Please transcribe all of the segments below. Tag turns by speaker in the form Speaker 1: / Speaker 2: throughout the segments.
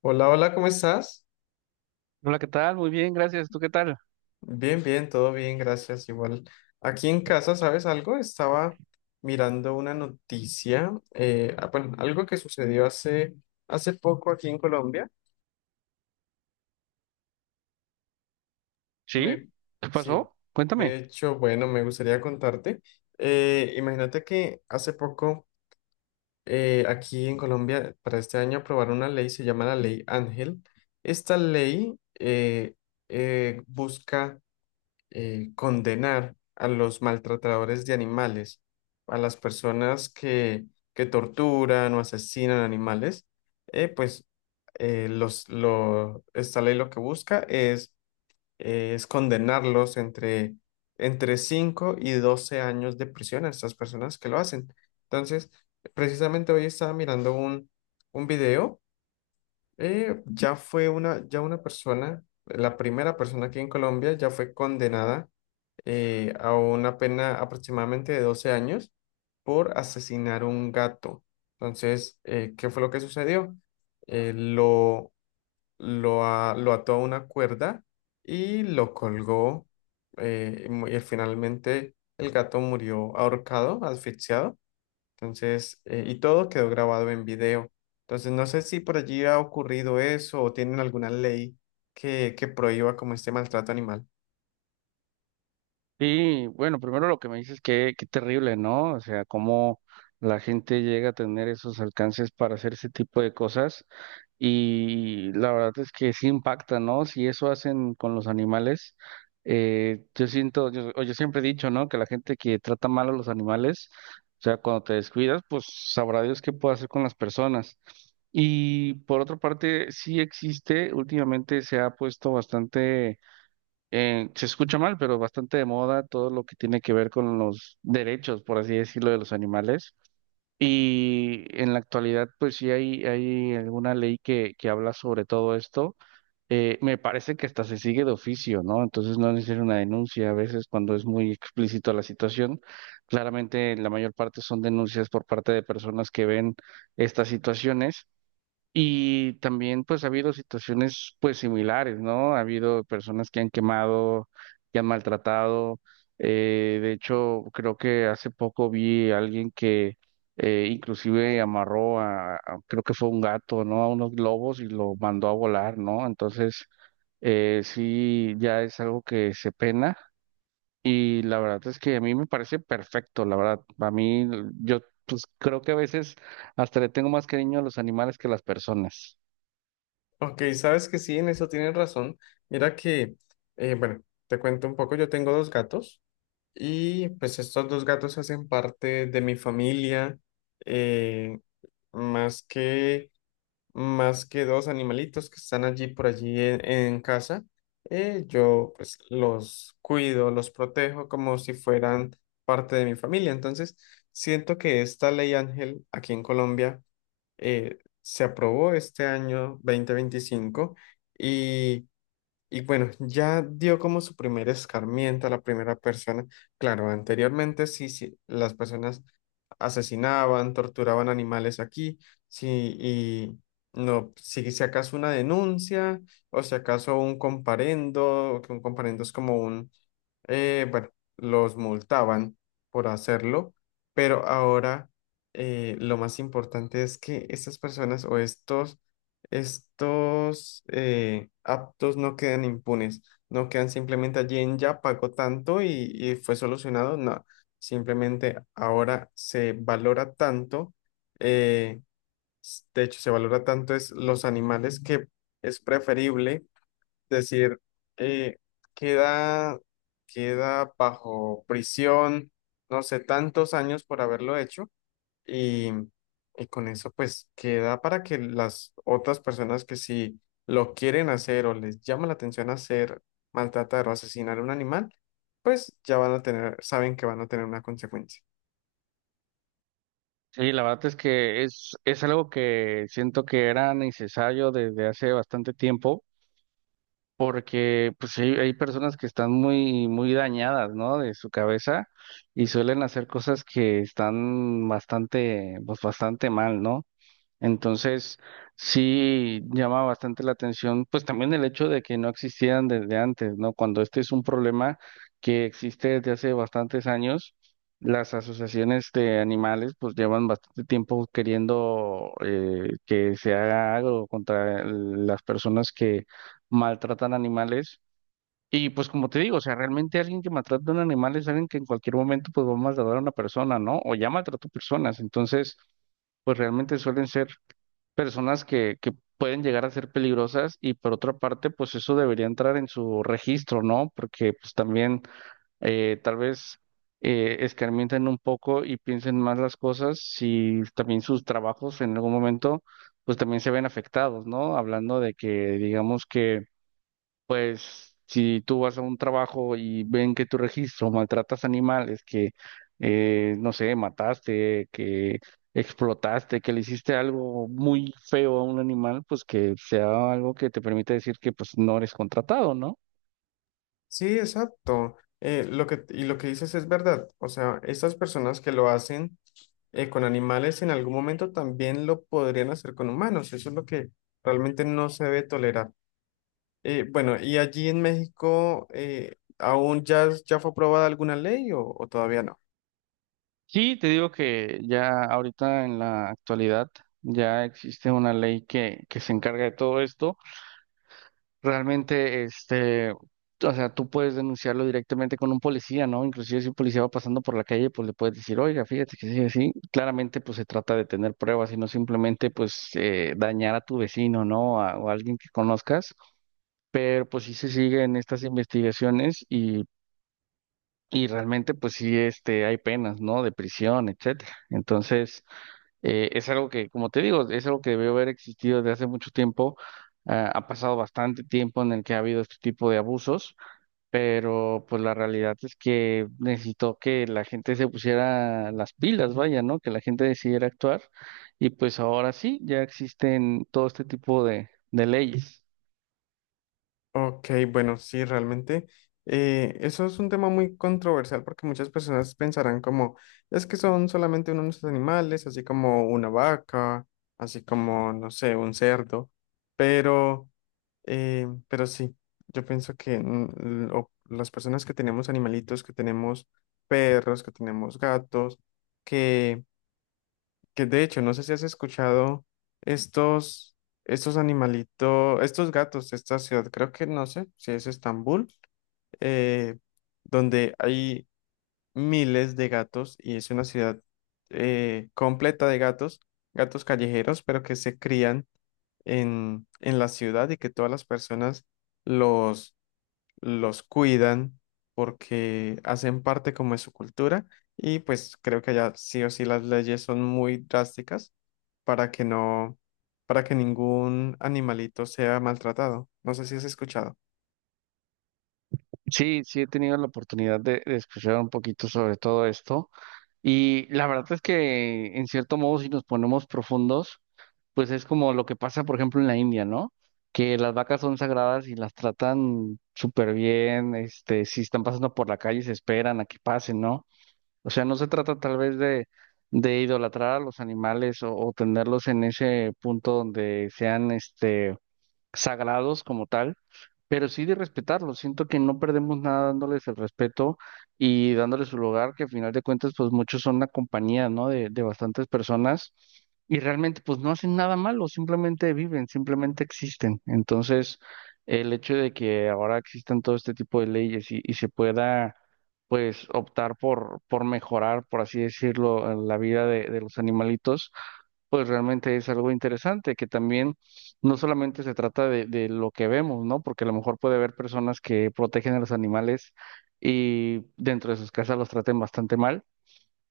Speaker 1: Hola, hola, ¿cómo estás?
Speaker 2: Hola, ¿qué tal? Muy bien, gracias. ¿Tú qué tal?
Speaker 1: Bien, bien, todo bien, gracias. Igual, aquí en casa, ¿sabes algo? Estaba mirando una noticia, bueno, algo que sucedió hace poco aquí en Colombia. Me,
Speaker 2: ¿Sí? ¿Qué
Speaker 1: sí,
Speaker 2: pasó?
Speaker 1: de
Speaker 2: Cuéntame.
Speaker 1: hecho, bueno, me gustaría contarte. Imagínate que hace poco, aquí en Colombia, para este año aprobaron una ley, se llama la Ley Ángel. Esta ley eh, busca condenar a los maltratadores de animales, a las que torturan o asesinan animales, eh, pues esta ley lo que es condenarlos entre 5 y 12 años de prisión a estas personas que lo hacen. Entonces, precisamente hoy estaba mirando un video ya una persona, la primera persona aquí en Colombia ya fue condenada, a una pena aproximadamente de 12 años por asesinar un gato. Entonces, ¿qué fue lo que sucedió? Eh, lo, lo ató a una cuerda y lo colgó, y finalmente el gato murió ahorcado, asfixiado. Entonces, y todo quedó grabado en video. Entonces, no sé si por allí ha ocurrido eso o tienen alguna que prohíba como este maltrato animal.
Speaker 2: Y bueno, primero lo que me dices que qué terrible, ¿no? O sea, cómo la gente llega a tener esos alcances para hacer ese tipo de cosas. Y la verdad es que sí impacta, ¿no? Si eso hacen con los animales, yo siento, yo, o yo siempre he dicho, ¿no? Que la gente que trata mal a los animales, o sea, cuando te descuidas, pues sabrá Dios qué puede hacer con las personas. Y por otra parte, sí existe, últimamente se ha puesto bastante, se escucha mal, pero bastante de moda todo lo que tiene que ver con los derechos, por así decirlo, de los animales. Y en la actualidad, pues sí hay alguna ley que habla sobre todo esto. Me parece que hasta se sigue de oficio, ¿no? Entonces no es necesaria una denuncia. A veces cuando es muy explícito la situación, claramente la mayor parte son denuncias por parte de personas que ven estas situaciones y también pues ha habido situaciones pues similares, ¿no? Ha habido personas que han quemado, que han maltratado. De hecho, creo que hace poco vi a alguien que inclusive amarró a, creo que fue un gato, ¿no? A unos globos y lo mandó a volar, ¿no? Entonces, sí, ya es algo que se pena. Y la verdad es que a mí me parece perfecto, la verdad. A mí, yo pues creo que a veces hasta le tengo más cariño a los animales que a las personas.
Speaker 1: Ok, sabes que sí, en eso tienen razón. Mira que, bueno, te cuento un poco, yo tengo dos gatos y pues estos dos gatos hacen parte de mi familia, eh, más que más que dos animalitos que están allí por allí en casa. Eh, yo pues los cuido, los protejo como si fueran parte de mi familia. Entonces, siento que esta ley Ángel aquí en Colombia se aprobó este año 2025 y, y bueno, ya dio como su primer escarmiento a la primera persona. Claro, anteriormente sí, sí, las personas asesinaban, torturaban animales aquí, sí, y no, si acaso una denuncia o si acaso un comparendo, que un comparendo es como bueno, los multaban por hacerlo, pero ahora lo más importante es que estas personas o estos, estos actos no quedan impunes, no quedan simplemente allí en ya pagó tanto y fue solucionado, no. Simplemente ahora se valora tanto, eh, de hecho se valora tanto es los animales que es preferible decir eh, queda, queda bajo prisión, no sé, tantos años por haberlo hecho y, y con eso pues queda para que las otras personas que si lo quieren hacer o les llama la atención hacer, maltratar o asesinar a un animal, pues ya van a saben que van a tener una consecuencia.
Speaker 2: Sí, la verdad es que es algo que siento que era necesario desde hace bastante tiempo, porque pues hay personas que están muy, muy dañadas, ¿no? De su cabeza y suelen hacer cosas que están bastante, pues bastante mal, ¿no? Entonces, sí llama bastante la atención, pues también el hecho de que no existieran desde antes, ¿no? Cuando este es un problema que existe desde hace bastantes años, las asociaciones de animales pues llevan bastante tiempo queriendo que se haga algo contra las personas que maltratan animales. Y pues como te digo, o sea, realmente alguien que maltrata a un animal es alguien que en cualquier momento pues va a maltratar a una persona, ¿no? O ya maltrató personas, entonces pues realmente suelen ser personas que pueden llegar a ser peligrosas y por otra parte, pues eso debería entrar en su registro, ¿no? Porque pues también tal vez escarmienten un poco y piensen más las cosas si también sus trabajos en algún momento pues también se ven afectados, ¿no? Hablando de que digamos que pues si tú vas a un trabajo y ven que tu registro maltratas animales, que no sé, mataste, que explotaste, que le hiciste algo muy feo a un animal, pues que sea algo que te permita decir que pues no eres contratado, ¿no?
Speaker 1: Sí, exacto. Y lo que dices es verdad. O sea, estas personas que lo hacen con animales en algún momento también lo podrían hacer con humanos. Eso es lo que realmente no se debe tolerar. Bueno, ¿y allí en México, ya fue aprobada alguna ley o todavía no?
Speaker 2: Sí, te digo que ya ahorita en la actualidad ya existe una ley que se encarga de todo esto. Realmente, este, o sea, tú puedes denunciarlo directamente con un policía, ¿no? Inclusive si un policía va pasando por la calle, pues le puedes decir, oiga, fíjate que sí, así. Claramente, pues se trata de tener pruebas y no simplemente, pues, dañar a tu vecino, ¿no? A- o a alguien que conozcas. Pero, pues, sí se siguen estas investigaciones y realmente, pues, sí, este, hay penas, ¿no? De prisión, etcétera. Entonces... Es algo que, como te digo, es algo que debió haber existido desde hace mucho tiempo. Ah, ha pasado bastante tiempo en el que ha habido este tipo de abusos, pero pues la realidad es que necesitó que la gente se pusiera las pilas, vaya, ¿no? Que la gente decidiera actuar y pues ahora sí, ya existen todo este tipo de leyes.
Speaker 1: Ok, bueno, sí, realmente eso es un tema muy controversial porque muchas personas pensarán como, es que son solamente unos animales, así como una vaca, así como, no sé, un cerdo, pero, pero sí, yo pienso que mm, o las personas que tenemos animalitos, que tenemos perros, que tenemos gatos, que de hecho, no sé si has escuchado estos, estos animalitos, estos gatos de esta ciudad, creo que no sé si es Estambul, eh, donde hay miles de gatos y es una ciudad completa de gatos, gatos callejeros, pero que se crían en la ciudad y que todas las personas los, los cuidan porque hacen parte como de su cultura y pues creo que allá sí o sí las leyes son muy drásticas para que no, para que ningún animalito sea maltratado. No sé si has escuchado.
Speaker 2: Sí, sí he tenido la oportunidad de escuchar un poquito sobre todo esto y la verdad es que en cierto modo si nos ponemos profundos, pues es como lo que pasa, por ejemplo, en la India, ¿no? Que las vacas son sagradas y las tratan súper bien, este, si están pasando por la calle se esperan a que pasen, ¿no? O sea, no se trata tal vez de idolatrar a los animales o tenerlos en ese punto donde sean, este, sagrados como tal pero sí de respetarlo. Siento que no perdemos nada dándoles el respeto y dándoles su lugar, que al final de cuentas, pues muchos son una compañía, ¿no? De bastantes personas y realmente, pues no hacen nada malo, simplemente viven, simplemente existen. Entonces, el hecho de que ahora existan todo este tipo de leyes y se pueda, pues, optar por mejorar, por así decirlo, la vida de los animalitos pues realmente es algo interesante, que también no solamente se trata de lo que vemos, ¿no? Porque a lo mejor puede haber personas que protegen a los animales y dentro de sus casas los traten bastante mal,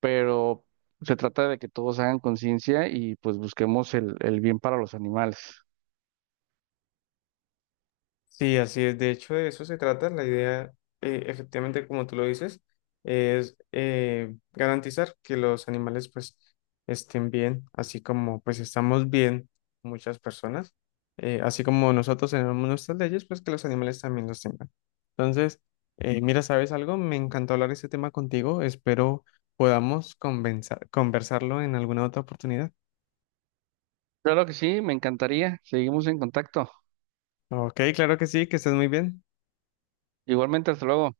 Speaker 2: pero se trata de que todos hagan conciencia y pues busquemos el bien para los animales.
Speaker 1: Sí, así es. De hecho, de eso se trata. Efectivamente, como tú lo dices, es garantizar que los animales pues estén bien, así como pues estamos bien muchas personas, así como nosotros tenemos nuestras leyes, pues que los animales también los tengan. Entonces, mira, ¿sabes algo? Me encantó hablar este tema contigo. Espero podamos conversarlo en alguna otra oportunidad.
Speaker 2: Claro que sí, me encantaría. Seguimos en contacto.
Speaker 1: Ok, claro que sí, que estés muy bien.
Speaker 2: Igualmente, hasta luego.